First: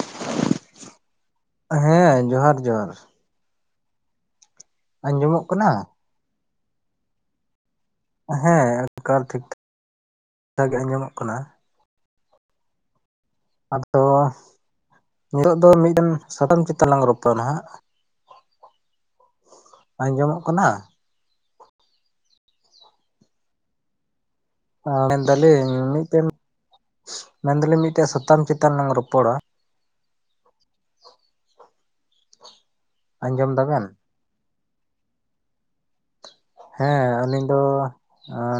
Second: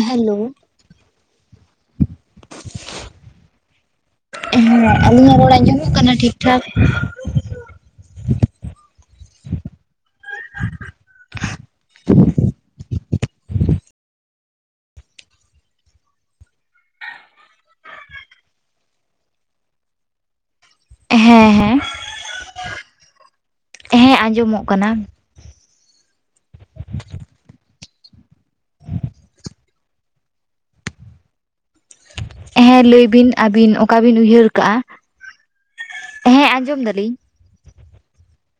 Hello ᱦᱮᱸᱻ ᱡᱚᱦᱟᱨ ᱡᱚᱦᱟᱨ᱾ ᱩᱸ, ᱟᱹᱞᱤᱧᱟᱜ ᱨᱚᱲ ᱟᱸᱡᱚᱢᱚᱜ ᱠᱟᱱᱟ ᱴᱷᱤᱠ ᱴᱷᱟᱠ? ᱦᱮᱸᱻ ᱮᱠᱟᱞ ᱴᱷᱤᱠ ᱴᱷᱟᱠ ᱴᱷᱤᱠ ᱴᱷᱟᱠ ᱜᱮ ᱟᱸᱡᱚᱢᱚᱜ ᱠᱟᱱᱟ᱾ [inaudible] ᱟᱫᱚ ᱱᱤᱛᱚᱜ ᱫᱚ ᱢᱤᱫᱴᱤᱱ ᱥᱟᱛᱟᱢ ᱪᱮᱛᱟᱱ ᱞᱟᱝ ᱨᱚᱯᱚᱲᱟ ᱱᱟᱜ᱾ ᱟᱸᱡᱚᱢᱚᱜ ᱠᱟᱱᱟ? ᱦᱮᱸ ᱦᱮᱸ᱾ ᱦᱮᱸ ᱟᱸᱡᱚᱢᱚᱜ᱾ ᱠᱟᱱᱟ ᱢᱮᱱᱫᱟᱞᱤᱧ ᱢᱤᱫᱴᱮᱱ, ᱢᱮᱱᱫᱟᱞᱤᱧ ᱢᱤᱫᱴᱮᱱ ᱥᱟᱛᱟᱢ ᱪᱮᱛᱟᱱ ᱞᱟᱝ ᱨᱚᱯᱚᱲᱟ᱾ ᱦᱮᱸ ᱞᱟᱹᱭ ᱵᱤᱱ ᱟᱸᱡᱚᱢ ᱟᱹᱵᱤᱱ ᱫᱟᱵᱮᱱ ᱚᱠᱟ ᱵᱤᱱ ᱩᱭᱦᱟᱹᱨ ᱠᱟᱜ-ᱟ? ᱦᱮᱸ ᱟᱹᱞᱤᱧ ᱫᱚ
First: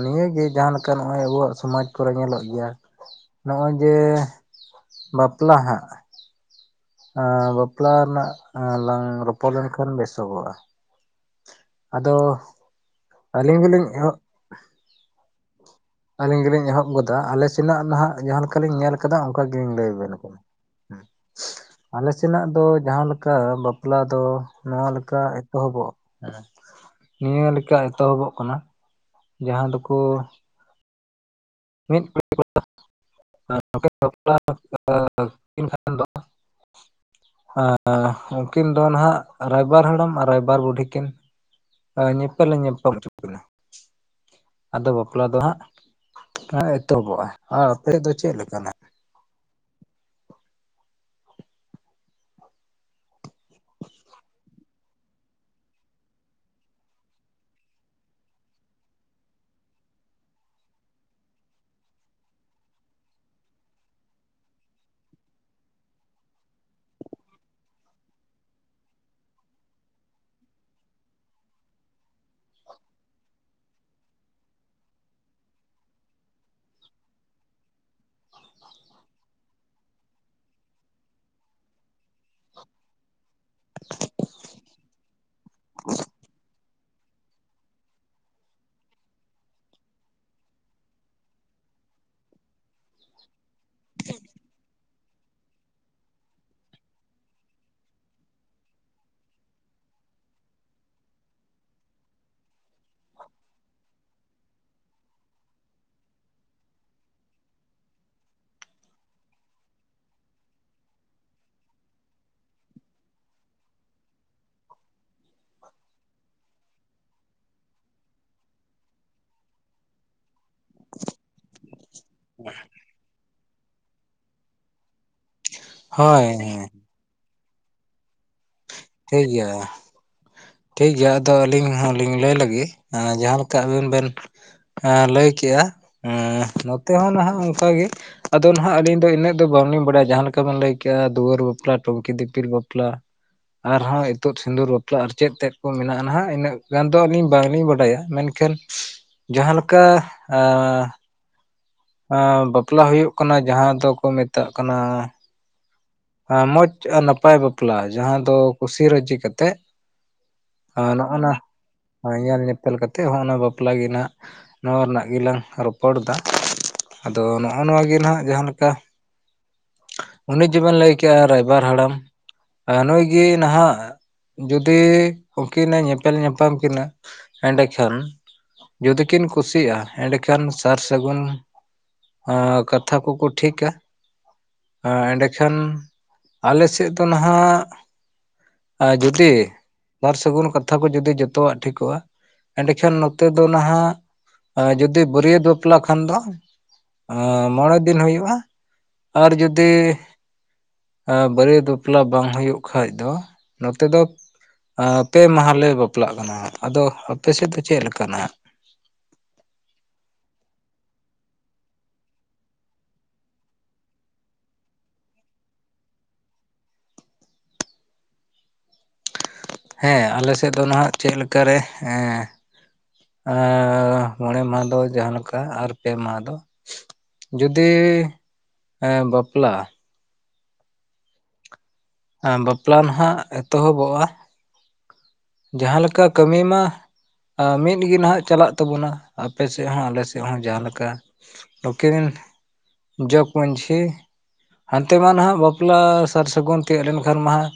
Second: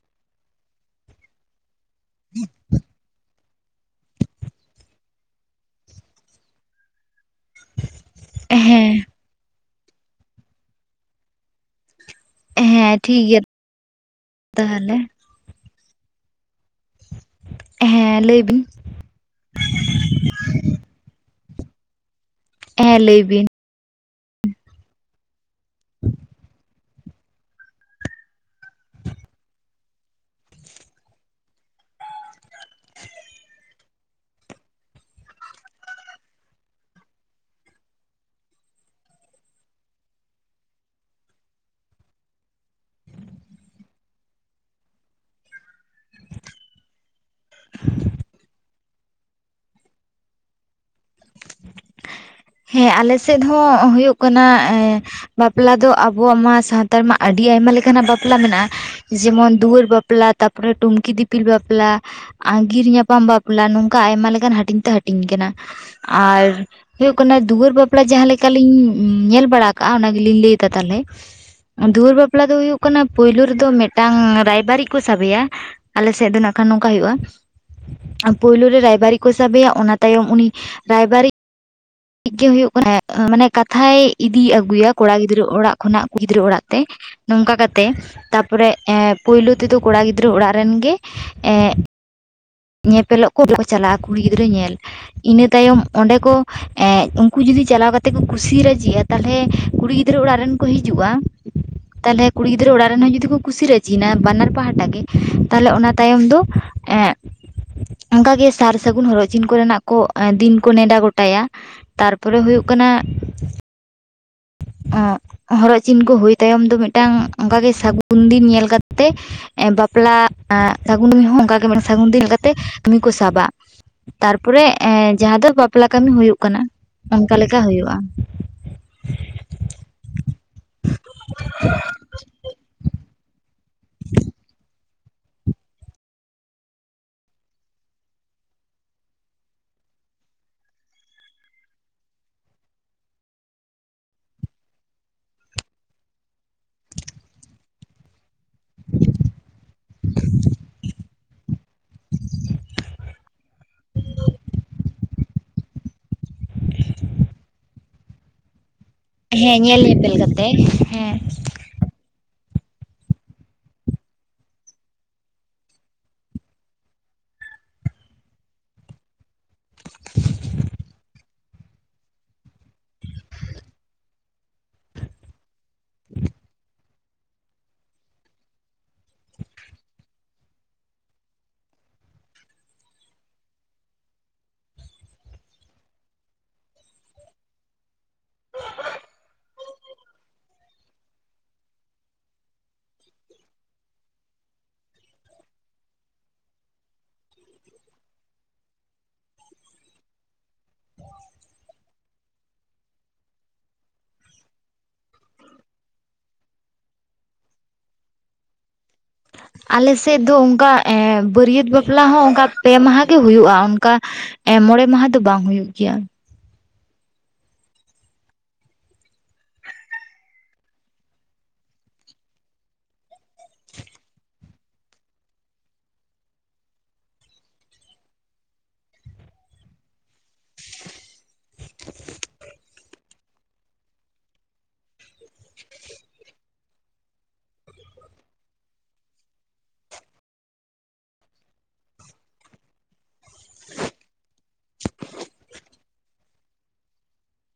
ᱱᱤᱭᱟᱹᱜᱮ ᱡᱟᱦᱟᱸᱞᱮᱠᱟ ᱱᱚᱜ-ᱚᱭ ᱟᱵᱚᱣᱟᱜ ᱥᱚᱢᱟᱡᱽ᱾ ᱠᱚᱨᱮ ᱧᱮᱸᱞᱚᱜ ᱜᱮᱭᱟ ᱱᱚᱜ-ᱚᱭ ᱡᱮ ᱵᱟᱯᱞᱟ ᱦᱟᱸᱜ᱾ ᱟᱸᱻ ᱵᱟᱯᱞᱟ ᱨᱮᱱᱟᱜ ᱞᱟᱝ ᱦᱮᱸ ᱨᱚᱯᱚᱲ ᱞᱮᱱᱠᱷᱟᱱ ᱵᱮᱥᱚᱜᱚᱜᱼᱟ᱾ ᱟᱫᱚ ᱦᱮᱸ ᱴᱷᱤᱠ ᱜᱮᱭᱟ ᱟᱹᱞᱤᱧ ᱜᱮᱞᱤᱧ ᱛᱟᱦᱞᱮ᱾ ᱟᱹᱞᱤᱧ ᱜᱮᱞᱤᱸᱧ ᱮᱦᱚᱵ ᱜᱚᱫᱟ, ᱟᱞᱮ ᱥᱮᱱᱟᱜ ᱱᱟᱦᱟᱜ ᱦᱮᱸ ᱡᱟᱦᱟᱸ ᱞᱟᱹᱭ ᱵᱤᱱ ᱞᱮᱠᱟᱞᱤᱧ ᱧᱮᱞ ᱚᱱᱠᱟ ᱜᱤᱧ ᱞᱟᱹᱭ ᱟᱵᱮᱱ ᱠᱟᱱᱟ ᱟᱞᱮ ᱥᱮᱱᱟᱜ ᱫᱚ ᱦᱮᱸ ᱡᱟᱦᱟᱸ ᱞᱟᱹᱭ ᱞᱮᱠᱟ ᱵᱤᱱ ᱵᱟᱵ ᱵᱟᱯᱞᱟ ᱫᱚ ᱱᱚᱣᱟ ᱞᱮᱠᱟ ᱮᱛᱚᱦᱚᱵᱚᱜ-ᱟ᱾ ᱱᱤᱭᱟᱹ ᱞᱮᱠᱟ ᱮᱛᱚᱦᱚᱵᱚᱜ ᱠᱟᱱᱟ᱾ ᱡᱟᱦᱟᱸ ᱫᱚᱠᱚ [unintelligible] ᱟ ᱩᱱᱠᱤᱱ ᱫᱚ ᱱᱟᱦᱟᱜ ᱨᱟᱭᱵᱟᱨ ᱦᱟᱲᱟᱢ ᱟᱨ ᱨᱟᱭᱵᱟᱨ ᱵᱩᱰᱷᱤ ᱠᱤᱱ᱾ ᱧᱮᱸᱯᱮᱞ ᱧᱟᱸᱯᱟᱢ ᱦᱚᱪᱚ ᱠᱤᱱᱟ᱾ ᱟᱫᱚ ᱵᱟᱯᱞᱟ ᱫᱚ ᱦᱟᱸᱜ ᱮᱛᱚᱦᱚᱵᱚᱜᱼᱟ, ᱟᱨ ᱟᱯᱮ ᱫᱚ ᱪᱮᱫ ᱞᱮᱠᱟᱟᱱᱟ? ᱦᱮᱸᱻ ᱟᱞᱮᱥᱮᱫ ᱦᱚᱸ ᱦᱩᱭᱩᱜ ᱠᱟᱱᱟ ᱮᱸᱻ ᱵᱟᱯᱞᱟ ᱫᱚ ᱟᱵᱚᱣᱟᱜ ᱢᱟ ᱥᱟᱶᱛᱟᱞ ᱢᱟ ᱟᱹᱰᱤ ᱟᱭᱢᱟ ᱞᱮᱠᱟᱱᱟᱜ ᱵᱟᱯᱞᱟ ᱢᱮᱱᱟᱜᱼᱟ᱾ ᱡᱮᱢᱚᱱ ᱫᱩᱣᱟᱹᱨ ᱵᱟᱯᱞᱟ, ᱛᱟᱨᱯᱚᱨᱮ ᱴᱩᱝᱠᱤ ᱫᱤᱯᱤᱞ ᱵᱟᱯᱞᱟ᱾ ᱟᱸᱜᱤᱨ ᱧᱟᱯᱟᱢ ᱵᱟᱯᱞᱟ ᱱᱚᱝᱠᱟ ᱟᱭᱢᱟ ᱞᱮᱠᱟᱱ ᱦᱟᱹᱴᱤᱧ ᱛᱮ ᱦᱟᱹᱴᱤᱧ ᱠᱟᱱᱟ᱾ ᱟᱨ ᱦᱩᱭᱩᱜ ᱠᱟᱱᱟ ᱫᱩᱣᱟᱹᱨ ᱵᱟᱯᱞᱟ ᱡᱟᱦᱟᱸᱞᱮᱠᱟ ᱞᱤᱸᱧ ᱧᱮᱞ ᱵᱟᱲᱟ ᱟᱠᱟᱜᱼᱟ᱾ ᱚᱱᱟ ᱜᱮᱞᱤᱸᱧ ᱞᱟᱹᱭᱫᱟ ᱛᱟᱦᱚᱞᱮ᱾ ᱫᱩᱣᱟᱹᱨ ᱵᱟᱯᱞᱟ ᱫᱚ ᱦᱩᱭᱩᱜ ᱠᱟᱱᱟ ᱯᱩᱭᱞᱩ ᱨᱮᱫᱚ ᱢᱤᱫᱴᱟᱝ ᱨᱟᱭᱵᱟᱨᱤᱡ ᱠᱚ ᱥᱟᱵᱮᱭᱟ᱾ ᱟᱞᱮᱥᱮᱫ ᱫᱚ ᱱᱟᱜ ᱠᱷᱟᱱ ᱱᱚᱝᱠᱟ ᱦᱩᱭᱩᱜᱼᱟ᱾ ᱯᱳᱭᱞᱳ ᱨᱮ ᱨᱟᱭᱵᱟᱨᱤᱡ ᱠᱚ ᱥᱟᱵᱮᱭᱟ ᱚᱱᱟ ᱛᱟᱭᱚᱢ ᱩᱱᱤ ᱨᱟᱭᱵᱟᱨᱤ [unintelligible] ᱦᱩᱭᱩᱜ ᱠᱟᱱᱟ ᱢᱟᱱᱮ ᱠᱟᱛᱷᱟᱭ ᱤᱫᱤ ᱟᱹᱜᱩᱭᱟ ᱠᱚᱲᱟ ᱜᱤᱫᱽᱨᱟᱹ ᱚᱲᱟᱜ ᱠᱷᱚᱱᱟᱜ ᱠᱩᱲᱤ ᱜᱤᱫᱽᱨᱟᱹ ᱚᱲᱟᱜ ᱛᱮ᱾ ᱱᱚᱝᱠᱟ ᱠᱟᱛᱮ ᱛᱟᱨᱯᱚᱨᱮ ᱮ ᱯᱳᱭᱞᱳ ᱛᱮᱫᱚ ᱠᱚᱲᱟ ᱜᱤᱫᱽᱨᱟᱹ ᱚᱲᱟᱜ ᱨᱮᱱ ᱜᱮ ᱮ ᱧᱮᱯᱮᱞᱚᱜ ᱠᱚ [unintelligible] ᱪᱟᱞᱟᱜᱼᱟ ᱠᱩᱲᱤ ᱜᱤᱫᱽᱨᱟᱹ ᱧᱮᱞ᱾ ᱤᱱᱟᱹ ᱛᱟᱭᱚᱢ ᱚᱸᱰᱮ ᱠᱚ ᱮᱸᱻ ᱩᱱᱠᱩ ᱡᱩᱫᱤ ᱪᱟᱞᱟᱣ ᱠᱟᱛᱮ ᱠᱚ ᱠᱩᱥᱟ ᱨᱟᱡᱤ ᱟ᱾ ᱛᱟᱦᱚᱞᱮ ᱠᱩᱲᱤ ᱜᱤᱫᱽᱨᱟᱹ ᱚᱲᱟᱜ ᱨᱮᱱ ᱠᱚ ᱦᱤᱡᱩᱜᱼᱟ᱾ ᱦᱩᱸ ᱛᱟᱦᱚᱞᱮ ᱠᱩᱲᱤ ᱜᱤᱫᱽᱨᱟᱹ ᱚᱲᱟᱜ ᱨᱮᱱ ᱦᱚᱸ ᱡᱩᱫᱤ ᱠᱚ ᱠᱩᱥᱤ ᱨᱟᱹᱡᱤ ᱱᱟ ᱵᱟᱱᱟᱨ ᱯᱟᱦᱴᱟ ᱜᱮ ᱛᱟᱦᱚᱞᱮ ᱚᱱᱟ ᱛᱟᱭᱚᱢ ᱫᱚ ᱮᱸᱻ ᱚᱱᱠᱟ ᱜᱮ ᱥᱟᱨ ᱥᱟᱹᱜᱩᱱ ᱦᱚᱨᱚᱜ ᱪᱤᱱ ᱠᱚᱨᱮᱱᱟᱜ ᱠᱚ ᱫᱤᱱ ᱠᱚ ᱱᱮᱰᱟ ᱜᱚᱴᱟᱭᱟ᱾ ᱛᱟᱨᱯᱚᱨᱮ ᱦᱩᱭᱩᱜ ᱠᱟᱱᱟ᱾ ᱟᱸ ᱦᱚᱨᱚᱜ ᱪᱤᱱ ᱠᱚ ᱦᱩᱭ ᱛᱟᱭᱚᱢ ᱫᱚ, ᱢᱤᱫᱴᱟᱝ ᱚᱱᱠᱟᱜᱮ ᱥᱟᱹᱜᱩᱱ ᱫᱤᱱ ᱧᱮᱞ ᱠᱟᱛᱮ᱾ ᱵᱟᱯᱞᱟ ᱥᱟᱹᱜᱩᱱ ᱨᱮ ᱦᱚᱸ [unintelligible] ᱚᱱᱠᱟ ᱜᱮ ᱢᱮᱱᱟᱜᱼᱟ᱾ ᱥᱟᱹᱜᱩᱱ ᱫᱤᱱ ᱧᱚᱜ ᱠᱟᱛᱮᱜ ᱠᱟᱹᱢᱤ ᱠᱚ ᱥᱟᱵᱟ, ᱛᱟᱨᱯᱚᱨᱮ ᱮᱸᱻ ᱡᱟᱦᱟᱸ ᱫᱚ᱾ ᱵᱟᱯᱞᱟ ᱠᱟᱹᱢᱤ ᱦᱳᱭ ᱦᱩᱭᱩᱜ ᱠᱟᱱᱟ ᱚᱱᱠᱟ ᱞᱮᱠᱟ ᱦᱩᱭᱩᱜᱼᱟ᱾ ᱴᱷᱤᱠᱜᱮᱭᱟ, ᱴᱷᱤᱠᱜᱮᱭᱟ ᱟᱫᱚ ᱟᱹᱞᱤᱧ ᱦᱚᱸᱞᱤᱧ ᱞᱟᱹᱭ ᱞᱮᱜᱮ ᱡᱟᱦᱟᱸ ᱞᱮ ᱠᱟ ᱟᱵᱤᱱ ᱵᱮᱱ ᱞᱟᱹᱭ ᱠᱮᱜᱼᱟ᱾ ᱱᱚᱛᱮ ᱦᱚᱸ ᱱᱟᱦᱟᱜ ᱚᱱᱠᱟᱜ ᱜᱮ᱾ ᱟᱫᱚ ᱱᱟᱦᱟᱸᱜ ᱟᱹᱞᱤᱧ ᱫᱚ ᱤᱱᱟᱹᱜ ᱫᱚ ᱵᱟᱝᱞᱤᱧ ᱵᱟᱲᱟᱭᱟ᱾ ᱡᱟᱦᱟᱸ ᱞᱮᱠᱟ ᱵᱤᱱ ᱞᱟᱹᱭ ᱠᱮᱜᱼᱟ, ᱫᱩᱣᱟᱹᱨ ᱵᱟᱯᱞᱟ ᱴᱩᱝᱠᱤ ᱫᱤᱯᱤᱞ ᱵᱟᱯᱞᱟ᱾ ᱟᱨᱦᱚᱸ ᱤᱛᱩᱫ ᱥᱤᱸᱫᱩᱨ ᱵᱟᱯᱞᱟ ᱟᱨ ᱪᱮᱫ ᱛᱮᱫ ᱠᱚ ᱢᱮᱱᱟᱜᱼᱟ, ᱱᱟᱦᱟᱜ ᱤᱱᱟᱹᱜ ᱜᱟᱱ ᱫᱚ ᱟᱹᱞᱤᱧ ᱵᱟᱝᱞᱤᱧ ᱵᱟᱰᱟᱭᱟ᱾ ᱢᱮᱱᱠᱷᱟᱱ ᱮᱠᱷᱟᱹᱱ ᱡᱟᱦᱟᱸ ᱞᱮᱠᱟ᱾ [inaudible] ᱟᱸ ᱵᱟᱯᱞᱟ ᱦᱩᱭᱩᱜ ᱠᱟᱱᱟ ᱡᱟᱦᱟᱸ ᱫᱚᱠᱚ ᱢᱮᱛᱟᱜ ᱠᱟᱱᱟ᱾ ᱢᱚᱸᱡᱽ ᱟᱨ ᱱᱟᱯᱟᱭ ᱵᱟᱯᱞᱟ ᱡᱟᱦᱟᱸ ᱫᱚ ᱠᱩᱥᱤ ᱨᱟᱹᱡ ᱦᱮᱸ ᱧᱮᱞ ᱧᱮᱯᱮᱞ ᱠᱟᱛᱮᱜ ᱦᱮᱸ- ᱦᱚᱭ ᱧᱮᱞ ᱧᱮᱯᱮᱞ ᱠᱟᱛᱮ ᱦᱚᱸ ᱚᱱᱟ ᱵᱟᱯᱞᱟ ᱜᱮ ᱦᱟᱸᱜ ᱱᱚᱣᱟ ᱨᱮᱱᱟᱜ ᱜᱮᱞᱟᱝ ᱨᱚᱯᱚᱲᱫᱟ᱾ ᱟᱫᱚ ᱱᱚᱜᱼᱚ ᱱᱚᱣᱟ ᱜᱮ ᱱᱟᱦᱱᱟᱜ ᱡᱟᱦᱟᱸ ᱞᱮᱠᱟ, ᱩᱱᱤ ᱡᱮᱵᱮᱱ ᱞᱟᱹᱭ ᱠᱮᱜᱼᱟ ᱨᱟᱭᱵᱟᱨ ᱦᱟᱲᱟᱢ ᱱᱩᱭ ᱜᱮ ᱱᱟᱦᱟᱜ ᱡᱩᱫᱤ ᱩᱱᱠᱤᱱᱮ ᱧᱮᱯᱮᱞ ᱧᱟᱯᱟᱢ ᱠᱤᱱᱟ ᱮᱸᱰᱮᱠᱷᱟᱱ᱾ ᱡᱩᱫᱤ ᱠᱤᱱ ᱠᱩᱥᱤᱭᱟᱜᱼᱟ, ᱮᱸᱰᱮᱠᱷᱟᱱ ᱥᱟᱨ ᱥᱟᱹᱜᱩᱱ ᱟᱸ ᱠᱟᱛᱷᱟ ᱠᱚᱠᱚ ᱴᱷᱤᱠᱼᱟ, ᱮᱸᱰᱮᱠᱷᱟᱱ ᱟᱞᱮ ᱥᱮᱫ ᱫᱚ ᱱᱟᱦᱟᱜ ᱟᱨ ᱡᱩᱫᱤ ᱥᱟᱨ ᱥᱟᱹᱜᱩᱱ ᱠᱟᱛᱷᱟ ᱠᱚ ᱡᱩᱫᱤ ᱡᱚᱛᱚᱣᱟᱜ ᱴᱷᱤᱠᱚᱜᱼᱟ᱾ ᱮᱸᱰᱮᱠᱷᱟᱱ ᱱᱚᱛᱮ ᱫᱚ ᱱᱟᱦᱟᱼᱜ, ᱡᱩᱫᱤ ᱵᱟᱹᱨᱭᱟᱹᱛ ᱵᱟᱯᱞᱟ ᱠᱷᱟᱱ ᱫᱚ᱾ ᱢᱚᱬᱮ ᱫᱤᱱ ᱦᱩᱭᱩᱜᱼᱟ ᱟᱨ ᱡᱩᱫᱤᱼᱼ ᱵᱟᱹᱨᱭᱟᱹᱛ ᱵᱟᱯᱞᱟ ᱵᱟᱝ ᱦᱩᱭᱩᱜ ᱠᱷᱟᱡ ᱫᱚ ᱱᱚᱛᱮ ᱫᱚᱼᱼ ᱯᱮ ᱢᱟᱦᱟ ᱞᱮ ᱵᱟᱯᱞᱟᱜ ᱠᱟᱱᱟ ᱟᱫᱚ ᱟᱯᱮ ᱥᱮᱫ ᱫᱚ ᱪᱮᱫ ᱞᱮᱠᱟᱱᱟᱜ ᱟᱞᱮ ᱥᱮᱫ ᱫᱚ ᱚᱱᱠᱟ ᱵᱟᱹᱨᱭᱟᱹᱛ ᱵᱟᱯᱞᱟ ᱦᱚᱸ ᱚᱱᱠᱟ ᱯᱮ ᱢᱟᱦᱟ ᱜᱮ ᱦᱩᱭᱩᱜᱼᱟ ᱚᱱᱠᱟ ᱮ ᱢᱚᱬᱮ ᱢᱟᱦᱟ ᱫᱚ ᱵᱟᱝ ᱦᱩᱭᱩᱜ ᱜᱮᱭᱟ᱾ ᱦᱮᱸ ᱟᱞᱮ ᱥᱮᱫ ᱫᱚ ᱱᱟᱦᱟᱜ ᱪᱮᱫ ᱞᱮᱠᱟ ᱨᱮ [unintelligible] ᱢᱚᱬᱮ ᱢᱟᱦᱟ ᱫᱚ ᱡᱟᱦᱟᱸ ᱞᱮᱠᱟ ᱟᱨ ᱯᱮ ᱢᱟᱦᱟ ᱫᱚᱼᱼ ᱡᱩᱫᱤ ᱵᱟᱯᱞᱟ ᱵᱟᱯᱞᱟ ᱱᱟᱦᱟᱜ ᱮᱛᱚᱦᱚᱵᱚᱜᱼᱟ ᱡᱟᱦᱟᱸ ᱞᱮᱠᱟ ᱠᱟᱹᱢᱤ ᱢᱟ ᱢᱤᱫ ᱜᱮ ᱱᱟᱦᱟᱜ ᱪᱟᱞᱟᱜ ᱛᱟᱵᱚᱱᱟ ᱟᱯᱮ ᱥᱮᱫ ᱦᱚᱸ ᱟᱞᱮ ᱥᱮᱫ ᱦᱚᱸ ᱡᱟᱦᱟᱸ ᱞᱮᱠᱟᱼᱼ [unintelligible] ᱡᱚᱜᱽ ᱢᱟᱺᱡᱷᱤ ᱦᱟᱱᱛᱮᱢᱟ ᱱᱟᱦᱟᱜ ᱵᱟᱯᱞᱟ ᱥᱟᱨ ᱥᱟᱹᱜᱩᱱ ᱛᱤᱭᱟᱹᱜ ᱞᱮᱱ ᱠᱷᱟᱱ ᱢᱟ ᱦᱟᱸᱜ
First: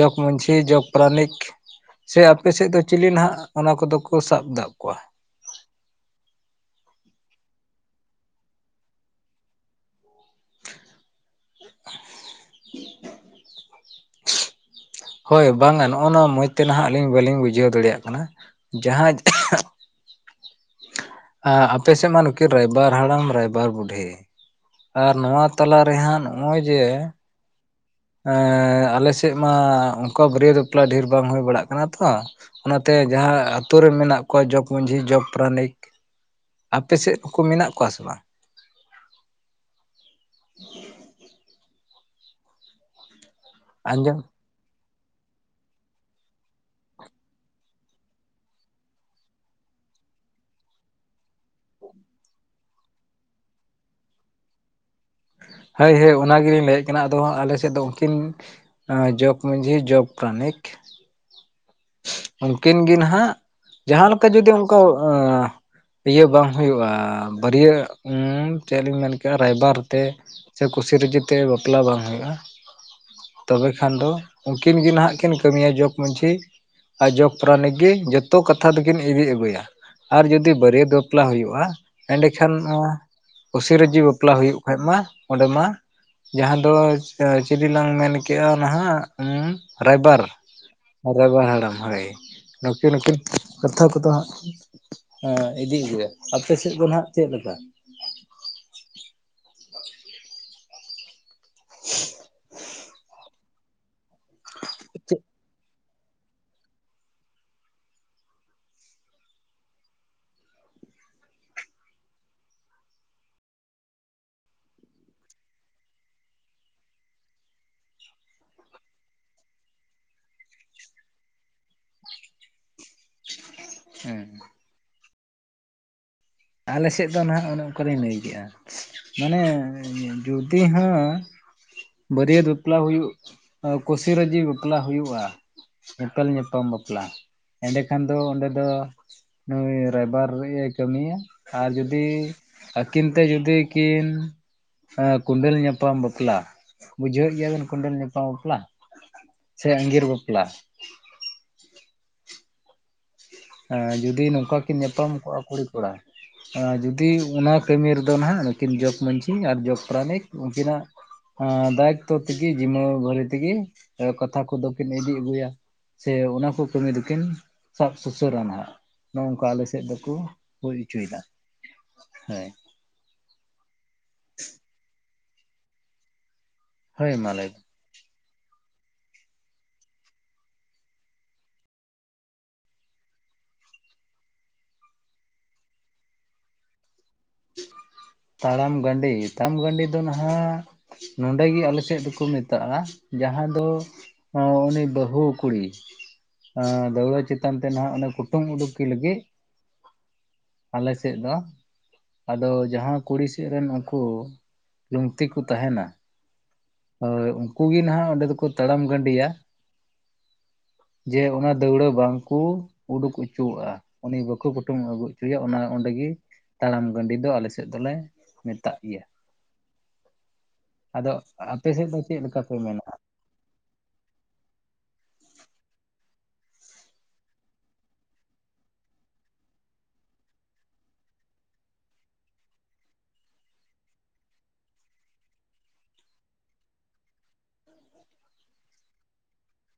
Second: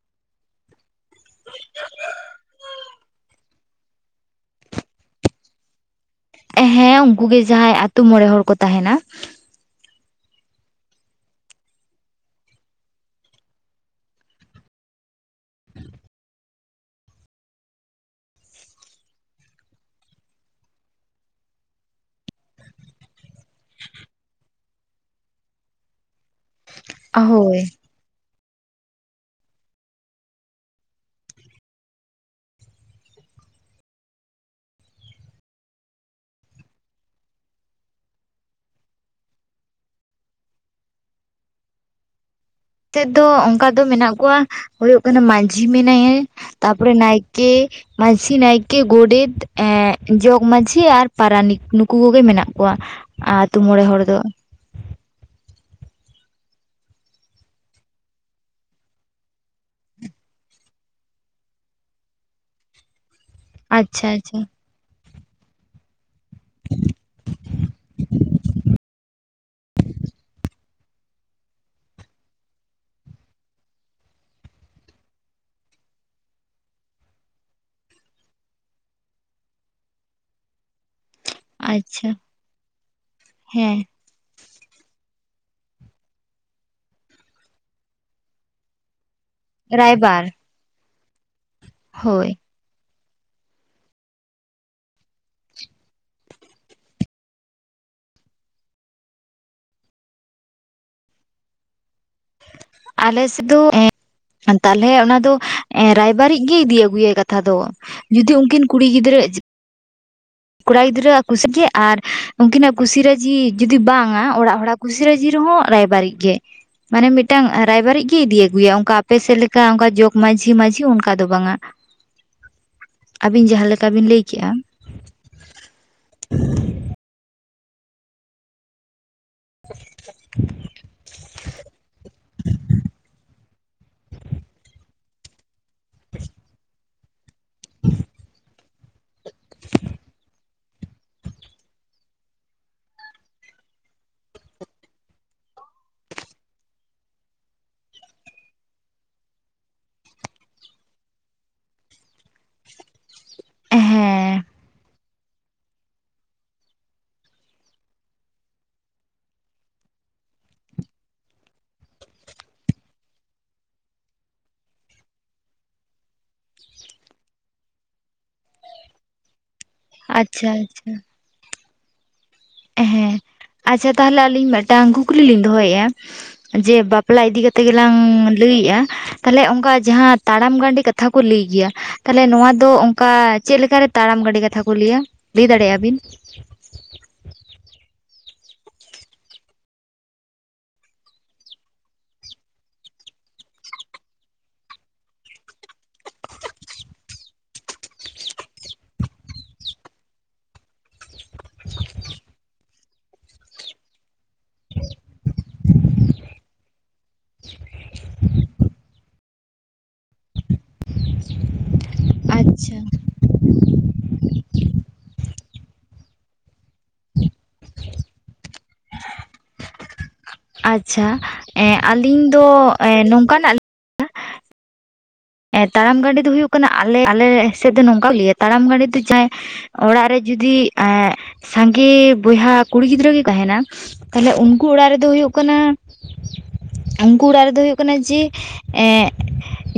ᱡᱚᱜᱽ ᱢᱟᱺᱡᱷᱤ ᱡᱚᱜᱽ ᱯᱟᱨᱟᱱᱤᱠ [inaudible] ᱥᱮ ᱟᱯᱮ ᱥᱮᱫ ᱫᱚ ᱪᱤᱞᱤ ᱱᱟᱦᱟᱜ ᱚᱱᱟ ᱠᱚᱫᱚ ᱠᱚ ᱥᱟᱵ [unintelligible] ᱠᱚᱣᱟ ᱦᱮᱸ ᱩᱱᱠᱩ ᱜᱮ ᱡᱟᱦᱟᱸᱭ ᱟᱛᱳ ᱢᱚᱬᱮ ᱦᱚᱲ ᱠᱚ ᱛᱟᱦᱮᱱᱟ [inaudible] ᱦᱳᱭ ᱵᱟᱝᱼᱟ ᱱᱚᱜᱼᱚᱭ ᱱᱚᱣᱟ ᱢᱚᱡᱽ ᱛᱮ ᱱᱟᱦᱟᱜ ᱟᱹᱞᱤᱧ ᱵᱟᱹᱞᱤᱧ ᱵᱩᱡᱷᱟᱹᱣ ᱫᱟᱲᱮᱭᱟᱜ ᱠᱟᱱᱟ ᱡᱟᱦᱟᱸ ᱟᱯᱮ ᱥᱮᱫ ᱢᱟ ᱱᱩᱠᱤᱱ ᱨᱟᱭᱵᱟᱨ ᱦᱟᱲᱟᱢ ᱨᱟᱭᱵᱟᱨ ᱵᱩᱰᱷᱤ ᱟᱨ ᱱᱚᱣᱟ ᱛᱟᱞᱟ ᱨᱮ ᱦᱟᱸᱜ ᱱᱚᱜᱼᱚᱭ ᱡᱮ ᱦᱳᱭ ᱟᱞᱮ ᱥᱮᱫ ᱢᱟ ᱚᱱᱠᱟ ᱵᱟᱹᱨᱭᱟᱹᱛ ᱵᱟᱯᱞᱟ ᱰᱷᱮᱨ ᱵᱟᱝ ᱦᱩᱭ ᱵᱟᱲᱟᱜ ᱠᱟᱱᱟ ᱛᱚ ᱚᱱᱟ ᱛᱮ ᱡᱟᱦᱟᱸ ᱟᱹᱛᱩ ᱨᱮ ᱢᱮᱱᱟᱜ ᱠᱚᱣᱟ ᱡᱚᱜᱽ ᱢᱟᱺᱡᱷᱤ ᱡᱚᱜᱽ ᱯᱟᱨᱟᱱᱤᱠ ᱟᱯᱮ ᱥᱮᱫ ᱠᱚ ᱢᱮᱱᱟᱜ ᱠᱚᱣᱟ ᱥᱮ ᱵᱟᱝᱼᱼ [inaudible] ᱛᱮᱫ ᱫᱚ ᱚᱱᱠᱟ ᱫᱚ ᱢᱮᱱᱟᱜ ᱟᱸᱡᱚᱢ ᱠᱚᱣᱟ ᱦᱩᱭᱩᱜ ᱠᱟᱱᱟ ᱢᱟᱹᱡᱷᱤ ᱢᱮᱱᱟᱭᱟ ᱛᱟᱯᱚᱨᱮ ᱱᱟᱭᱠᱮᱼᱼ ᱢᱟᱺᱡᱷᱤ ᱱᱟᱭᱠᱮ ᱜᱚᱰᱮᱛ ᱮ ᱡᱚᱜᱽ ᱢᱟᱺᱡᱷᱤ ᱟᱨ ᱯᱟᱨᱟᱱᱤᱠ ᱱᱩᱠᱩ ᱠᱚ ᱜᱮ ᱢᱮᱱᱟᱜ ᱠᱚᱣᱟ᱾ ᱟᱹᱛᱩ ᱢᱚᱲᱮ ᱦᱚᱲ ᱫᱚ ᱦᱳᱭ ᱦᱳᱭ ᱚᱱᱟ ᱜᱮ ᱞᱤᱧ ᱞᱟᱹᱭ ᱮᱫ ᱠᱟᱱᱟ [unintelligible] ᱟᱫᱚ ᱟᱞᱮ ᱥᱮᱫ ᱫᱚ ᱩᱱᱠᱤᱱ ᱡᱚᱠᱽ ᱢᱟᱺᱡᱷᱤ ᱡᱚᱠᱽ ᱯᱨᱟᱱᱤᱠ ᱩᱱᱠᱤᱱ ᱜᱮ ᱱᱟᱜ ᱟᱪᱪᱷᱟ ᱡᱟᱦᱟᱸ ᱞᱮᱠᱟ ᱟᱪᱪᱷᱟ ᱡᱩᱫᱤ ᱚᱱᱠᱟ᱾ ᱤᱭᱟᱹ ᱵᱟᱝ ᱦᱩᱭᱩᱜᱼᱟ ᱵᱟᱹᱨᱭᱟᱹᱛ ᱪᱮᱫ ᱞᱤᱧ ᱢᱮᱱ ᱠᱮᱜᱼᱟ ᱨᱟᱭᱵᱟᱨ ᱛᱮᱼᱼ ᱥᱮ ᱠᱩᱥᱤ ᱨᱟᱡᱤ ᱛᱮ ᱵᱟᱯᱞᱟ ᱵᱟᱝ ᱦᱩᱭᱩᱜᱼᱟ᱾ [inaudible] ᱛᱚᱵᱮ ᱠᱷᱟᱱ ᱫᱚ ᱩᱱᱠᱤᱱ ᱜᱮ ᱱᱟᱜ ᱠᱤᱱ ᱠᱟᱹᱢᱤᱭᱟ ᱡᱚᱜᱽ ᱢᱟᱺᱡᱷᱤ ᱟᱡ ᱡᱚᱠᱽ ᱯᱨᱟᱱᱤᱠ ᱜᱮ ᱡᱚᱛᱚ ᱠᱟᱛᱷᱟ ᱫᱚ ᱠᱤᱱ ᱤᱫᱤ ᱟᱹᱜᱩᱭᱟ ᱟᱨ ᱡᱩᱫᱤ ᱵᱟᱹᱨᱭᱟᱹᱛ ᱵᱟᱯᱞᱟ ᱦᱩᱭᱩᱜᱼᱟ᱾ ᱟᱪᱪᱷᱟ ᱮᱸᱰᱮ ᱠᱷᱟᱱ ᱢᱟ ᱠᱩᱥᱤ ᱦᱮᱸ ᱨᱟᱹᱡᱤ ᱵᱟᱯᱞᱟ ᱦᱩᱭᱩᱜ ᱠᱷᱟᱡ ᱢᱟ᱾ ᱚᱸᱰᱮ ᱢᱟ ᱡᱟᱦᱟᱸ ᱫᱚ ᱪᱤᱞᱤ ᱞᱟᱝ ᱢᱮᱱᱠᱮᱜᱼᱟ ᱱᱟᱦᱟᱜ ᱦᱩᱸ ᱨᱟᱭᱵᱟᱨ ᱨᱟᱭᱵᱟᱨ ᱦᱟᱲᱟᱢ ᱦᱳᱭ ᱱᱩᱠᱤᱱ ᱱᱩᱠᱤᱱ ᱠᱟᱛᱷᱟ ᱠᱚᱫᱚ ᱦᱟᱸᱜᱼᱼ ᱦᱮᱸ ᱤᱫᱤ [unintelligible] ᱟᱯᱮ ᱥᱮᱫ ᱫᱚ ᱱᱟᱜ ᱪᱮᱫ ᱞᱮᱠᱟ᱾ [inaudible] ᱟᱞᱮ ᱥᱮᱫ ᱫᱚ [unintelligible] ᱛᱟᱦᱞᱮ ᱚᱱᱟ ᱪᱮᱫ ᱫᱚᱼᱼ ᱮ ᱨᱟᱭᱵᱟᱨ ᱤᱡ ᱜᱮ ᱤᱫᱤ ᱟᱜᱩᱭᱟ ᱠᱟᱛᱷᱟ ᱫᱚ ᱡᱩᱫᱤ ᱩᱱᱠᱤᱱ ᱠᱩᱲᱤ ᱜᱤᱫᱽᱨᱟᱹ᱾ ᱠᱚᱲᱟ ᱜᱤᱫᱽᱨᱟᱹᱣ ᱟᱜ ᱠᱩᱥᱤ ᱜᱮ ᱟᱨ ᱩᱱᱠᱤᱱᱟᱜ ᱠᱩᱥᱤ ᱨᱟᱡᱤ ᱡᱩᱫᱤ ᱵᱟᱝᱼᱟ ᱚᱲᱟᱜ ᱦᱚᱲᱟᱜᱼᱼ ᱠᱩᱥᱤ ᱨᱟᱹᱡᱤ ᱨᱮ ᱦᱚᱸ ᱨᱟᱭᱵᱟᱨ ᱤᱡ ᱜᱮᱼᱼ ᱢᱟᱱᱮ ᱢᱤᱫᱴᱟᱝ ᱨᱟᱭᱵᱟᱨ ᱤᱡ ᱜᱮ ᱤᱫᱤ ᱟᱹᱜᱩᱭᱟ ᱚᱱᱠᱟ ᱟᱯᱮ ᱥᱮᱫ ᱞᱮᱠᱟ ᱚᱱᱠᱟ ᱡᱚᱜᱽ ᱢᱟᱹᱡᱷᱤ ᱢᱟᱹᱡᱷᱤ ᱚᱱᱠᱟ ᱫᱚ ᱵᱟᱝᱼᱟ᱾ [inaudible] ᱟᱹᱵᱤᱱ ᱡᱟᱦᱟᱸ ᱞᱮᱠᱟ ᱵᱤᱱ ᱞᱟᱹᱭ ᱦᱮᱸ ᱠᱮᱜᱼᱟ᱾ ᱟᱞᱮ ᱥᱮᱫ ᱫᱚ ᱱᱟᱦᱟᱜ ᱚᱱᱮ ᱚᱱᱠᱟ ᱞᱤᱧ ᱞᱟᱹᱭ ᱠᱮᱜ-ᱟ ᱢᱟᱱᱮ ᱡᱩᱫᱤ ᱦᱚᱸ ᱵᱟᱹᱨᱭᱟᱹᱛ ᱵᱟᱯᱞᱟ ᱦᱩᱭᱩᱜ ᱠᱩᱥᱤ ᱨᱟᱹᱡᱤ ᱵᱟᱯᱞᱟ ᱦᱩᱭᱩᱜ-ᱟ᱾ ᱧᱮᱯᱮᱞ ᱧᱟᱯᱟᱢ ᱵᱟᱯᱞᱟ ᱮᱸᱰᱮᱠᱷᱟᱱ ᱫᱚ ᱚᱸᱰᱮ ᱫᱚ ᱱᱩᱭ ᱨᱟᱭᱵᱟᱨ [unintelligible] ᱠᱟᱹᱢᱤᱭᱟ ᱟᱨ ᱡᱩᱫᱤ ᱟᱹᱠᱤᱱ ᱛᱮ ᱡᱩᱫᱤ ᱠᱤᱱ ᱦᱟᱸ ᱠᱚᱸᱰᱟᱹᱮᱞ ᱧᱟᱯᱟᱢ ᱵᱟᱯᱞᱟ ᱵᱩᱡᱷᱟᱹᱣᱮᱫ ᱜᱮᱭᱟᱢ ᱠᱩᱸᱰᱟᱹᱮᱞ ᱧᱟᱯᱟᱢ ᱵᱟᱯᱞᱟ᱾ ᱥᱮ ᱟᱸᱜᱤᱨ ᱵᱟᱯᱞᱟ᱾ ᱡᱩᱫᱤ ᱦᱮᱸ ᱱᱚᱝᱠᱟ ᱠᱤᱱ ᱧᱟᱯᱟᱢ ᱠᱚᱜ-ᱟ ᱠᱩᱲᱤ ᱠᱚᱲᱟ᱾ ᱟᱨ ᱡᱩᱫᱤ ᱚᱱᱟ ᱠᱟᱹᱢᱤ ᱨᱮᱫᱚ ᱱᱟᱜ ᱱᱩᱠᱤᱱ ᱡᱚᱜᱽ ᱢᱟᱺᱡᱷᱤ ᱟᱨ ᱡᱚᱜᱽ ᱯᱟᱨᱟᱱᱤᱠ ᱩᱱᱠᱤᱱᱟᱜ ᱫᱟᱭᱤᱛᱛᱚ ᱛᱮᱜᱮ ᱡᱤᱢᱟᱹ ᱵᱷᱟᱹᱨᱮ ᱛᱮᱜᱮ ᱠᱟᱛᱷᱟ ᱠᱚᱫᱚ ᱠᱤᱱ ᱤᱫᱤ ᱟᱹᱜᱩᱭᱟ᱾ ᱥᱮ ᱚᱱᱟ ᱠᱚ ᱠᱟᱹᱢᱤ ᱫᱚᱠᱤᱱ ᱥᱟᱵ ᱥᱩᱥᱟᱹᱨᱟ ᱦᱟᱸᱜ ᱱᱚᱜ ᱱᱚᱝᱠᱟ ᱟᱞᱮ ᱥᱮᱫ ᱫᱚᱠᱚ ᱟᱪᱪᱷᱟ ᱦᱩᱭ ᱟᱪᱪᱷᱟ ᱚᱪᱚ ᱭᱮᱫᱟ ᱦᱮᱸ᱾ ᱦᱮᱸ ᱟᱪᱪᱷᱟ ᱛᱟᱦᱚᱞᱮ ᱟᱹᱞᱤᱧ ᱢᱤᱫ ᱴᱟᱝ ᱠᱩᱠᱞᱤ ᱞᱤᱧ ᱫᱚᱦᱚᱭᱮᱫ-ᱟ᱾ ᱡᱮ ᱦᱳᱭ ᱵᱟᱯᱞᱟ ᱢᱟ ᱤᱫᱤ ᱞᱟᱹᱭ ᱢᱮ ᱠᱟᱛᱮᱫ ᱜᱮᱞᱟᱝ ᱞᱟᱹᱭᱮᱜ-ᱟ᱾ ᱛᱟᱦᱚᱞᱮ ᱚᱱᱠᱟ ᱡᱟᱦᱟᱸ ᱛᱟᱲᱟᱢ ᱜᱟᱹᱰᱤ ᱠᱟᱛᱷᱟ ᱠᱚ ᱞᱟᱹᱭ ᱜᱮᱭᱟ᱾ ᱛᱟᱦᱚᱞᱮ ᱱᱚᱶᱟ ᱫᱚ ᱚᱱᱠᱟ ᱪᱮᱫ ᱞᱮᱠᱟ ᱨᱮ ᱛᱟᱲᱟᱢ ᱜᱟᱹᱰᱤ ᱠᱟᱛᱷᱟ ᱠᱚ ᱞᱟᱹᱭᱟ ᱞᱟᱹᱭ ᱫᱟᱲᱮ ᱭᱟᱜ ᱵᱤᱱ? [unintelligible] ᱛᱟᱲᱟᱢ ᱜᱟᱹᱰᱮ ᱛᱟᱲᱟᱢ ᱜᱟᱹᱰᱮ ᱫᱚ ᱱᱟᱦᱟᱜ ᱱᱚᱹᱰᱮ ᱜᱮ ᱟᱞᱮ ᱥᱮᱫ ᱫᱚᱠᱚ ᱢᱮᱛᱟᱜ-ᱟ ᱡᱟᱦᱟᱸ ᱫᱚ ᱻᱩᱱᱤ ᱵᱟᱦᱩ ᱠᱩᱲᱤ ᱫᱟᱹᱣᱲᱟᱹ ᱪᱮᱛᱟᱱ ᱛᱮ ᱱᱟᱦᱟᱜ ᱚᱱᱮ ᱠᱩᱴᱩᱢ ᱩᱰᱩᱠᱤ ᱞᱟᱹᱜᱤᱫ ᱟᱞᱮ ᱥᱮᱫ ᱫᱚ [unintelligible] ᱟᱫᱚ ᱡᱟᱦᱟᱸ ᱠᱩᱲᱤ ᱥᱮᱫ ᱨᱮᱱ ᱩᱱᱠᱩ ᱞᱩᱝᱛᱤ ᱠᱚ ᱛᱟᱦᱮᱱᱟ ᱦᱳᱭ ᱩᱱᱠᱩ ᱜᱮ ᱱᱟᱦᱟᱜ ᱚᱸᱰᱮ ᱫᱚᱠᱚ ᱛᱟᱲᱟᱢ ᱜᱟᱹᱰᱤᱭᱟ ᱡᱮ ᱚᱱᱟ ᱫᱟᱹᱣᱲᱟᱹ ᱵᱟᱝ ᱠᱩ ᱟᱪᱪᱷᱟ ᱩᱰᱩᱠ ᱚᱪᱚᱣᱟᱜ-ᱟ ᱩᱱᱤ ᱵᱟᱠᱚ ᱠᱩᱴᱩᱢ ᱟᱹᱜᱩ ᱪᱚᱭᱟ ᱚᱱᱟ ᱚᱸᱰᱮ ᱜᱮ ᱛᱟᱲᱟᱢ ᱜᱟᱹᱰᱤ ᱫᱚ ᱟᱞᱮ ᱥᱮᱫ ᱫᱚᱞᱮ ᱢᱮᱛᱟᱜ ᱜᱮᱭᱟ᱾ ᱟᱪᱪᱷᱟ ᱟᱫᱚ ᱟᱯᱮ ᱥᱮᱫ ᱪᱮᱫ ᱟᱹᱞᱤᱧ ᱞᱮᱠᱟ ᱫᱚ ᱯᱮ ᱢᱮᱱᱟ ᱱᱚᱝᱠᱟᱱᱟᱜ ᱞᱤᱧ ᱛᱟᱲᱟᱢ ᱜᱟᱹᱰᱮ ᱫᱚ ᱦᱩᱭᱩᱜ ᱠᱟᱱᱟ ᱟᱞᱮ ᱟᱞᱮ ᱥᱮᱫ ᱫᱚ ᱱᱚᱝᱠᱟ ᱞᱟᱹᱭ ᱟ ᱛᱟᱲᱟᱢ ᱜᱟᱹᱰᱮ ᱫᱚ ᱡᱟᱦᱟᱸᱭ ᱚᱲᱟᱜ ᱨᱮ ᱡᱩᱫᱤ ᱮᱸᱜ ᱥᱟᱸᱜᱮ ᱵᱚᱭᱦᱟ ᱠᱩᱲᱤ ᱜᱤᱫᱽᱨᱟᱹ ᱜᱮ ᱛᱟᱦᱮᱱᱟ ᱛᱟᱦᱚᱞᱮ ᱩᱱᱠᱩ ᱚᱲᱟᱜ ᱨᱮᱫᱚ ᱦᱩᱭᱩᱜ ᱠᱟᱱᱟ ᱩᱱᱠᱩ ᱚᱲᱟᱜ ᱨᱮᱫᱚ ᱦᱩᱭᱩᱜ ᱠᱟᱱᱟ ᱡᱮ ᱮᱸᱜ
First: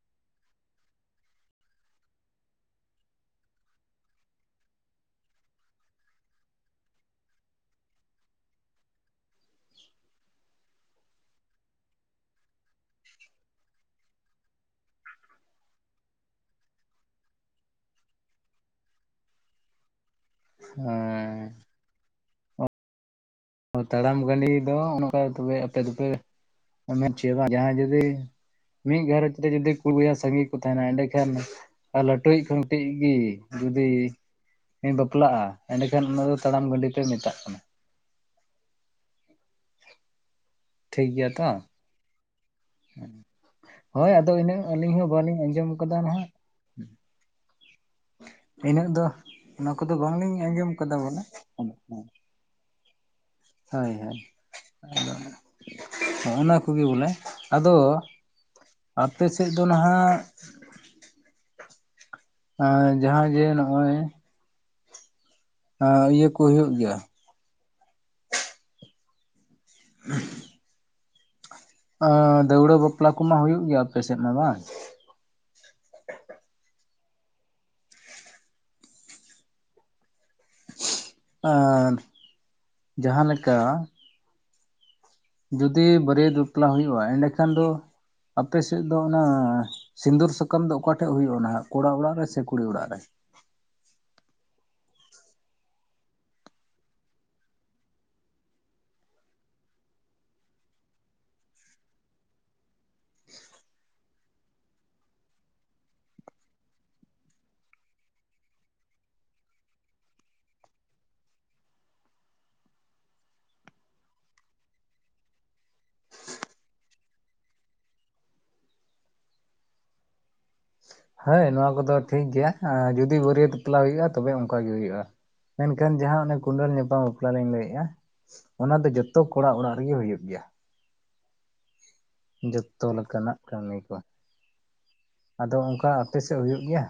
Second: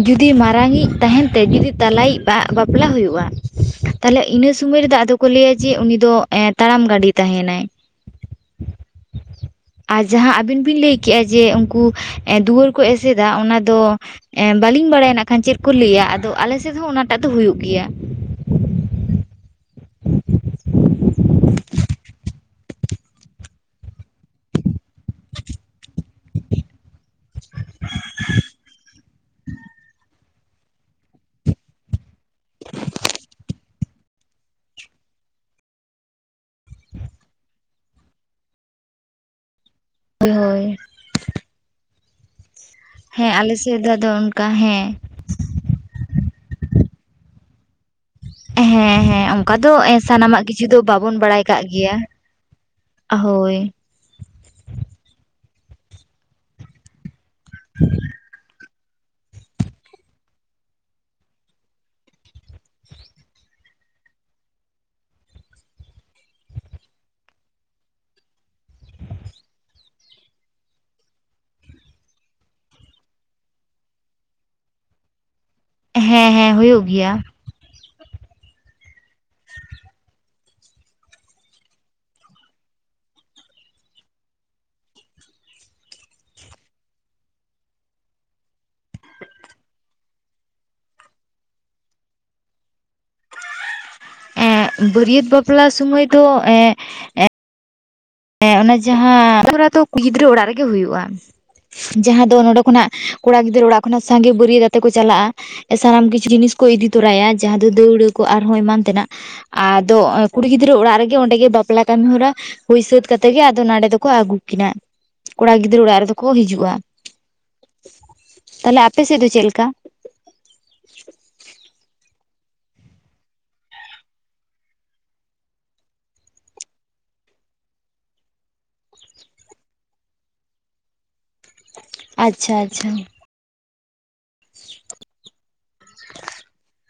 ᱡᱩᱫᱤ ᱢᱟᱨᱟᱝ ᱤᱡ ᱛᱟᱦᱮᱱ ᱛᱮ ᱡᱩᱫᱤ ᱛᱟᱞᱟᱭᱤᱡ ᱵᱟ ᱵᱟᱯᱞᱟ ᱦᱩᱭᱩᱜ-ᱟ᱾ ᱛᱟᱦᱚᱞᱮ ᱤᱱᱟᱹ ᱥᱚᱢᱚᱭ ᱨᱮᱫᱚ ᱟᱫᱚ ᱠᱚ ᱞᱟᱹᱭ ᱟ ᱡᱮ ᱩᱱᱤ ᱫᱚ ᱮ ᱛᱟᱲᱟᱢ ᱜᱟᱹᱰᱤ ᱛᱟᱦᱮᱱᱟᱭ᱾ [inaudible] ᱟᱨ ᱡᱟᱦᱟᱸ ᱟᱵᱤᱱ ᱵᱤᱱ ᱞᱟᱹᱭ ᱠᱮᱜ-ᱟ ᱡᱮ ᱩᱱᱠᱩ ᱫᱩᱣᱟᱹᱨ ᱠᱚ ᱮᱥᱮᱫᱟ ᱚᱱᱟ ᱫᱚ ᱮᱸ ᱵᱟᱹᱞᱤᱧ ᱵᱟᱲᱟᱭᱟ ᱱᱟᱜ ᱠᱷᱟᱱ ᱪᱮᱫ ᱠᱚ ᱞᱟᱹᱭ ᱟ ᱟᱫᱚ ᱟᱞᱮ ᱥᱮᱫ ᱦᱚᱸ ᱚᱱᱟᱴᱟᱜ ᱫᱚ ᱦᱩᱭᱩᱜ ᱜᱮᱭᱟ᱾ ᱦᱮᱸ ᱛᱟᱲᱟᱢ ᱜᱟᱹᱰᱤ ᱫᱚ ᱚᱱᱠᱟ ᱛᱮ ᱟᱯᱮ ᱫᱚᱯᱮ ᱢᱮᱱ ᱦᱚᱪᱚᱭᱟ ᱵᱟᱝ ᱡᱟᱦᱟᱸᱭ ᱡᱩᱫᱤ ᱢᱤᱫ ᱜᱷᱟᱨᱚᱸᱧᱡᱽ ᱨᱮ ᱡᱩᱫᱤ ᱠᱩᱲᱤ ᱵᱚᱭᱦᱟ ᱥᱟᱸᱜᱤ ᱠᱚ ᱛᱟᱦᱮᱱᱟ ᱮᱸᱰᱮ ᱠᱷᱟᱱ ᱞᱟ ᱞᱟᱴᱩᱭᱤᱡ ᱠᱷᱟᱱ ᱞᱟᱴᱩᱭᱤᱡ ᱜᱮ ᱡᱩᱫᱤ ᱵᱟᱯᱞᱟᱜ-ᱟ ᱮᱸᱰᱮᱠᱷᱟᱱ ᱚᱱᱟ ᱫᱚ ᱛᱟᱲᱟᱢ ᱜᱟᱹᱰᱤ ᱯᱮ ᱢᱮᱛᱟᱜ ᱠᱟᱱᱟ᱾ ᱦᱳᱭ ᱴᱷᱤᱠ ᱜᱮᱭᱟ ᱛᱚ᱾ ᱦᱮᱸ ᱟᱞᱮ ᱥᱮᱫ ᱫᱚ ᱦᱳᱭ ᱟᱫᱚ ᱚᱱᱠᱟ ᱤᱱᱟᱹᱜ ᱟᱹᱞᱤᱧ ᱦᱮᱸ ᱦᱚᱸ ᱵᱟᱹᱞᱤᱧ ᱟᱸᱡᱚᱢ ᱠᱟᱫᱟ ᱱᱟᱦᱟᱜ ᱤᱱᱟᱹᱜ ᱦᱮᱸ ᱫᱚ ᱦᱮᱸ ᱚᱱᱠᱟ ᱚᱱᱟ ᱫᱚ ᱠᱚᱫᱚ ᱵᱟᱝᱞᱤᱧ ᱥᱟᱱᱟᱢᱟᱜ ᱠᱤᱪᱷᱩ ᱟᱸᱡᱚᱢ ᱫᱚ ᱟᱠᱟᱫᱟ ᱵᱟᱵᱚᱱ ᱵᱚᱞᱮ ᱵᱟᱲᱟᱭ ᱠᱟᱜ ᱜᱮᱭᱟ ᱦᱳᱭ ᱦᱳᱭ ᱦᱳᱭ ᱟᱫᱚ [inaudible] ᱚᱱᱟ ᱠᱚᱜᱮ ᱵᱚᱞᱮ ᱟᱫᱚ ᱟᱯᱮ ᱥᱮᱫ ᱫᱚ ᱱᱟᱦᱟᱜ? ᱟᱨ ᱡᱟᱦᱟᱸ ᱡᱮ ᱱᱚᱜ-ᱚᱭ ᱟᱻ ᱤᱭᱟᱹ ᱠᱚ ᱦᱩᱭᱩᱜ ᱜᱮᱭᱟ? [inaudible] ᱟᱨ ᱫᱟᱹᱣᱲᱟᱹ ᱵᱟᱯᱞᱟ ᱠᱚᱢᱟ ᱦᱩᱭᱩᱜ ᱜᱮᱭᱟ ᱟᱯᱮ ᱥᱮᱫ ᱢᱟ ᱵᱟᱝ? ᱦᱮᱸ ᱦᱮᱸ ᱦᱩᱭᱩᱜ ᱜᱮᱭᱟ ᱾ ᱟᱨ ᱡᱟᱦᱟᱸ ᱞᱮᱠᱟ ᱡᱩᱫᱤ ᱵᱟᱹᱨᱭᱟᱹᱛ ᱵᱟᱯᱞᱟ ᱦᱩᱭᱩᱜ-ᱟ, ᱮᱸᱰᱮᱠᱷᱟᱱ ᱫᱚ ᱟᱯᱮ ᱥᱮᱫ ᱫᱚ ᱚᱱᱟ ᱥᱤᱸᱫᱩᱨ ᱥᱟᱠᱟᱢ ᱫᱚ ᱚᱠᱟ ᱴᱷᱮᱡ ᱦᱩᱭᱩᱜ-ᱟ ᱱᱟᱦᱟᱜ? ᱠᱚᱲᱟ ᱚᱲᱟᱜ ᱨᱮ ᱥᱮ ᱠᱩᱲᱤ ᱚᱲᱟᱜ ᱨᱮ? ᱮᱸᱜ ᱵᱟᱹᱨᱭᱟᱹᱛ ᱵᱟᱯᱞᱟ ᱥᱚᱢᱚᱭ ᱫᱚ ᱮᱻ ᱦᱮᱸ ᱚᱱᱟ ᱡᱟᱦᱟᱸ [inaudible] ᱫᱚ ᱠᱩᱲᱤ ᱜᱤᱫᱽᱨᱟᱹ ᱚᱲᱟᱜ ᱨᱮᱜᱮ ᱦᱩᱭᱩᱜ-ᱟ ᱾ ᱡᱟᱦᱟᱸ ᱫᱚ ᱱᱚᱰᱮ ᱠᱷᱚᱱᱟᱜ ᱠᱚᱲᱟ ᱜᱤᱫᱽᱨᱟᱹ ᱚᱲᱟᱜ ᱠᱷᱚᱱᱟᱜ ᱥᱟᱸᱜᱮ ᱵᱟᱹᱨᱭᱟᱹᱛ ᱟᱛᱮ ᱠᱚ ᱪᱟᱞᱟᱜ-ᱟ ᱾ ᱥᱟᱱᱟᱢ ᱠᱤᱪᱷᱩ ᱡᱤᱱᱤᱥ ᱠᱚ ᱤᱫᱤ ᱛᱚᱨᱟᱭᱟ ᱡᱟᱦᱟᱸ ᱫᱚ ᱫᱟᱹᱣᱲᱟᱹ ᱠᱚ ᱟᱨᱦᱚᱸ ᱮᱢᱟᱱ ᱛᱮᱱᱟᱜ ᱾ ᱟᱫᱚ ᱠᱩᱲᱤ ᱜᱤᱫᱽᱨᱟᱹ ᱚᱲᱟᱜ ᱨᱮᱜᱮ ᱚᱸᱰᱮ ᱜᱮ ᱵᱟᱯᱞᱟ ᱠᱟᱹᱢᱤ ᱦᱚᱨᱟ ᱦᱩᱭ ᱥᱟᱹᱛ ᱠᱟᱛᱮ ᱜᱮ ᱟᱫᱚ ᱱᱟᱸᱰᱮ ᱫᱚᱠᱚ ᱟᱹᱜᱩ ᱠᱤᱱᱟ ᱠᱚᱲᱟ ᱜᱤᱫᱽᱨᱟᱹ ᱚᱲᱟᱜ ᱨᱮᱫᱚ ᱠᱚ ᱦᱤᱡᱩᱜ-ᱟ ᱾ ᱛᱟᱦᱚᱞᱮ ᱟᱯᱮ ᱥᱮᱫ ᱫᱚ ᱪᱮᱞᱠᱟ? ᱦᱮᱸ ᱱᱚᱣᱟ ᱠᱚᱫᱚ ᱴᱷᱤᱠ ᱜᱮᱭᱟ ᱮ ᱡᱩᱫᱤ ᱵᱟᱹᱨᱭᱟᱹᱛ ᱵᱟᱯᱞᱟ ᱦᱩᱭᱩᱜ-ᱟ ᱛᱚᱵᱮ ᱚᱱᱠᱟ ᱜᱮ ᱦᱩᱭᱩᱜ-ᱟ ᱾ ᱢᱮᱱᱠᱷᱟᱱ ᱡᱟᱦᱟᱸ ᱚᱱᱮ ᱠᱩᱸᱰᱟᱹᱞ ᱧᱟᱯᱟᱢ ᱵᱟᱯᱞᱟ ᱞᱤᱧ ᱞᱟᱹᱭᱮᱜ-ᱟ ᱚᱱᱟ ᱫᱚ ᱡᱚᱛᱚ ᱠᱚᱲᱟ ᱚᱲᱟᱜ ᱨᱮᱜᱮ ᱦᱩᱭᱩᱜ ᱜᱮᱭᱟ ᱾ ᱟᱪᱪᱷᱟ ᱡᱚᱛᱚ ᱟᱪᱪᱷᱟ ᱞᱮᱠᱟᱱᱟᱜ ᱠᱟᱹᱢᱤ ᱠᱚ᱾ ᱟᱫᱚ ᱚᱱᱠᱟ ᱟᱯᱮ ᱥᱮᱫ ᱦᱩᱭᱩᱜ ᱜᱮᱭᱟ?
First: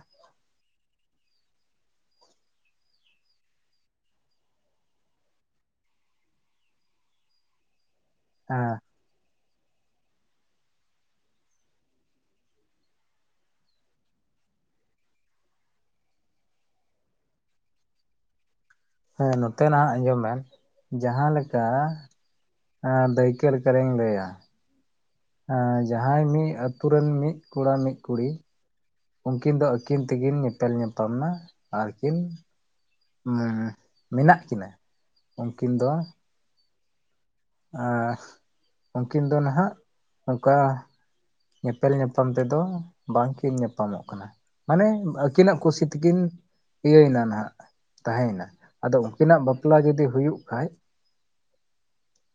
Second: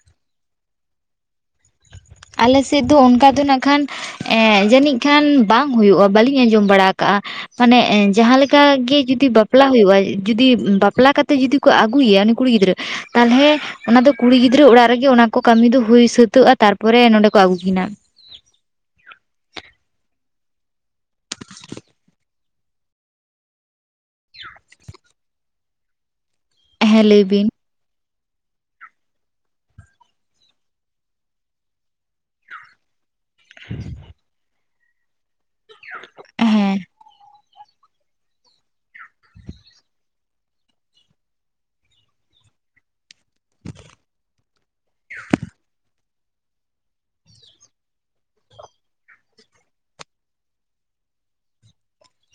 ᱟᱞᱮ ᱥᱮᱫ ᱫᱚ ᱚᱱᱠᱟ ᱫᱚ ᱱᱟᱜ ᱠᱷᱟᱱ ᱮᱸᱜ ᱡᱟᱹᱱᱤᱡ ᱠᱷᱟᱱ ᱵᱟᱝ ᱦᱩᱭᱩᱜ-ᱟ ᱵᱟᱹᱞᱤᱧ ᱟᱸᱡᱚᱢ ᱵᱟᱲᱟ ᱠᱟᱜ-ᱟ ᱾ ᱢᱟᱱᱮ ᱮ ᱡᱟᱦᱟᱸ ᱞᱮᱠᱟ ᱦᱮᱸ ᱜᱮ ᱡᱩᱫᱤ ᱵᱟᱯ ᱵᱟᱯᱞᱟ ᱦᱩᱭᱩᱜᱼᱟ ᱡᱩᱫᱤ ᱵᱟᱯᱞᱟ ᱠᱟᱛᱮᱜ ᱡᱩᱫᱤ ᱠᱚ ᱟᱹᱜᱩᱮᱭᱟ ᱩᱱᱤ ᱠᱩᱲᱤ ᱜᱤᱫᱽᱨᱟᱹ ᱛᱟᱞᱦᱮ ᱚᱱᱟ ᱫᱚ ᱠᱩᱲᱤ ᱜᱤᱫᱽᱨᱟᱹ ᱚᱲᱟᱜ ᱨᱮᱜᱮ ᱚᱱᱟ ᱠᱚ ᱠᱟᱹᱢᱤ ᱫᱚ ᱦᱩᱭ ᱥᱟᱹᱛᱟᱹᱜᱼᱟ ᱛᱟᱨ ᱯᱚᱨᱮ ᱱᱚᱸᱰᱮ ᱠᱚ ᱟᱹᱜᱩ ᱠᱤᱱᱟ ᱾ ᱦᱮᱸ ᱱᱚᱛᱮ ᱱᱟᱦᱟᱜ ᱟᱸᱡᱚᱢ ᱵᱮᱱ ᱡᱟᱦᱟᱸ ᱞᱮᱠᱟ ᱦᱮᱸ ᱫᱟᱹᱭᱠᱟᱹ ᱞᱮᱠᱟ ᱞᱤᱧ ᱞᱟᱹᱭᱟ ᱾ ᱮᱸ ᱡᱟᱦᱟᱸᱭ ᱢᱤᱫ ᱟᱹᱛᱩ ᱦᱮᱸ ᱨᱮᱱ ᱞᱟᱹᱭ ᱢᱤᱫ ᱵᱤᱱ ᱠᱚᱲᱟ ᱢᱤᱫ ᱠᱩᱲᱤ ᱩᱝᱠᱤᱱ ᱫᱚ ᱟᱹᱠᱤᱱ ᱛᱮᱠᱤᱱ ᱧᱮᱯᱮᱞ ᱧᱟᱯᱟᱢ ᱢᱟ ᱟᱨᱠᱤᱱ ᱩᱸ ᱢᱮᱱᱟᱜ ᱠᱤᱱᱟ ᱩᱝᱠᱤᱱ ᱫᱚ ᱦᱮᱸ ᱟᱻ ᱩᱝᱠᱤᱱ ᱫᱚ ᱱᱟᱦᱟᱜ ᱱᱚᱝᱠᱟ ᱧᱮᱯᱮᱞ ᱧᱟᱯᱟᱢ ᱛᱮᱫᱚ ᱵᱟᱝᱠᱤᱱ ᱧᱟᱯᱟᱢᱚᱜ ᱠᱟᱱᱟ ᱾ ᱢᱟᱱᱮ ᱟᱹᱠᱤᱱᱟᱜ ᱠᱩᱥᱤ ᱛᱮᱠᱤᱱ ᱤᱭᱟᱹᱭ ᱱᱟ ᱱᱟᱦᱟᱜ ᱾ ᱛᱟᱦᱮᱭᱱᱟ ᱟᱫᱚ ᱩᱝᱠᱤᱱᱟᱜ ᱵᱟᱯᱞᱟ ᱡᱩᱫᱤ ᱦᱩᱭᱩᱜ ᱠᱷᱟᱡ ᱾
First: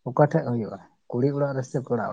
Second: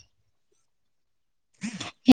ᱚᱠᱟ ᱴᱷᱮᱡ ᱦᱩᱭᱩᱜᱼᱟ ᱠᱩᱲᱤ ᱚᱲᱟᱜ ᱨᱮ ᱥᱮ ᱠᱚᱲᱟ ᱚᱲᱟᱜ?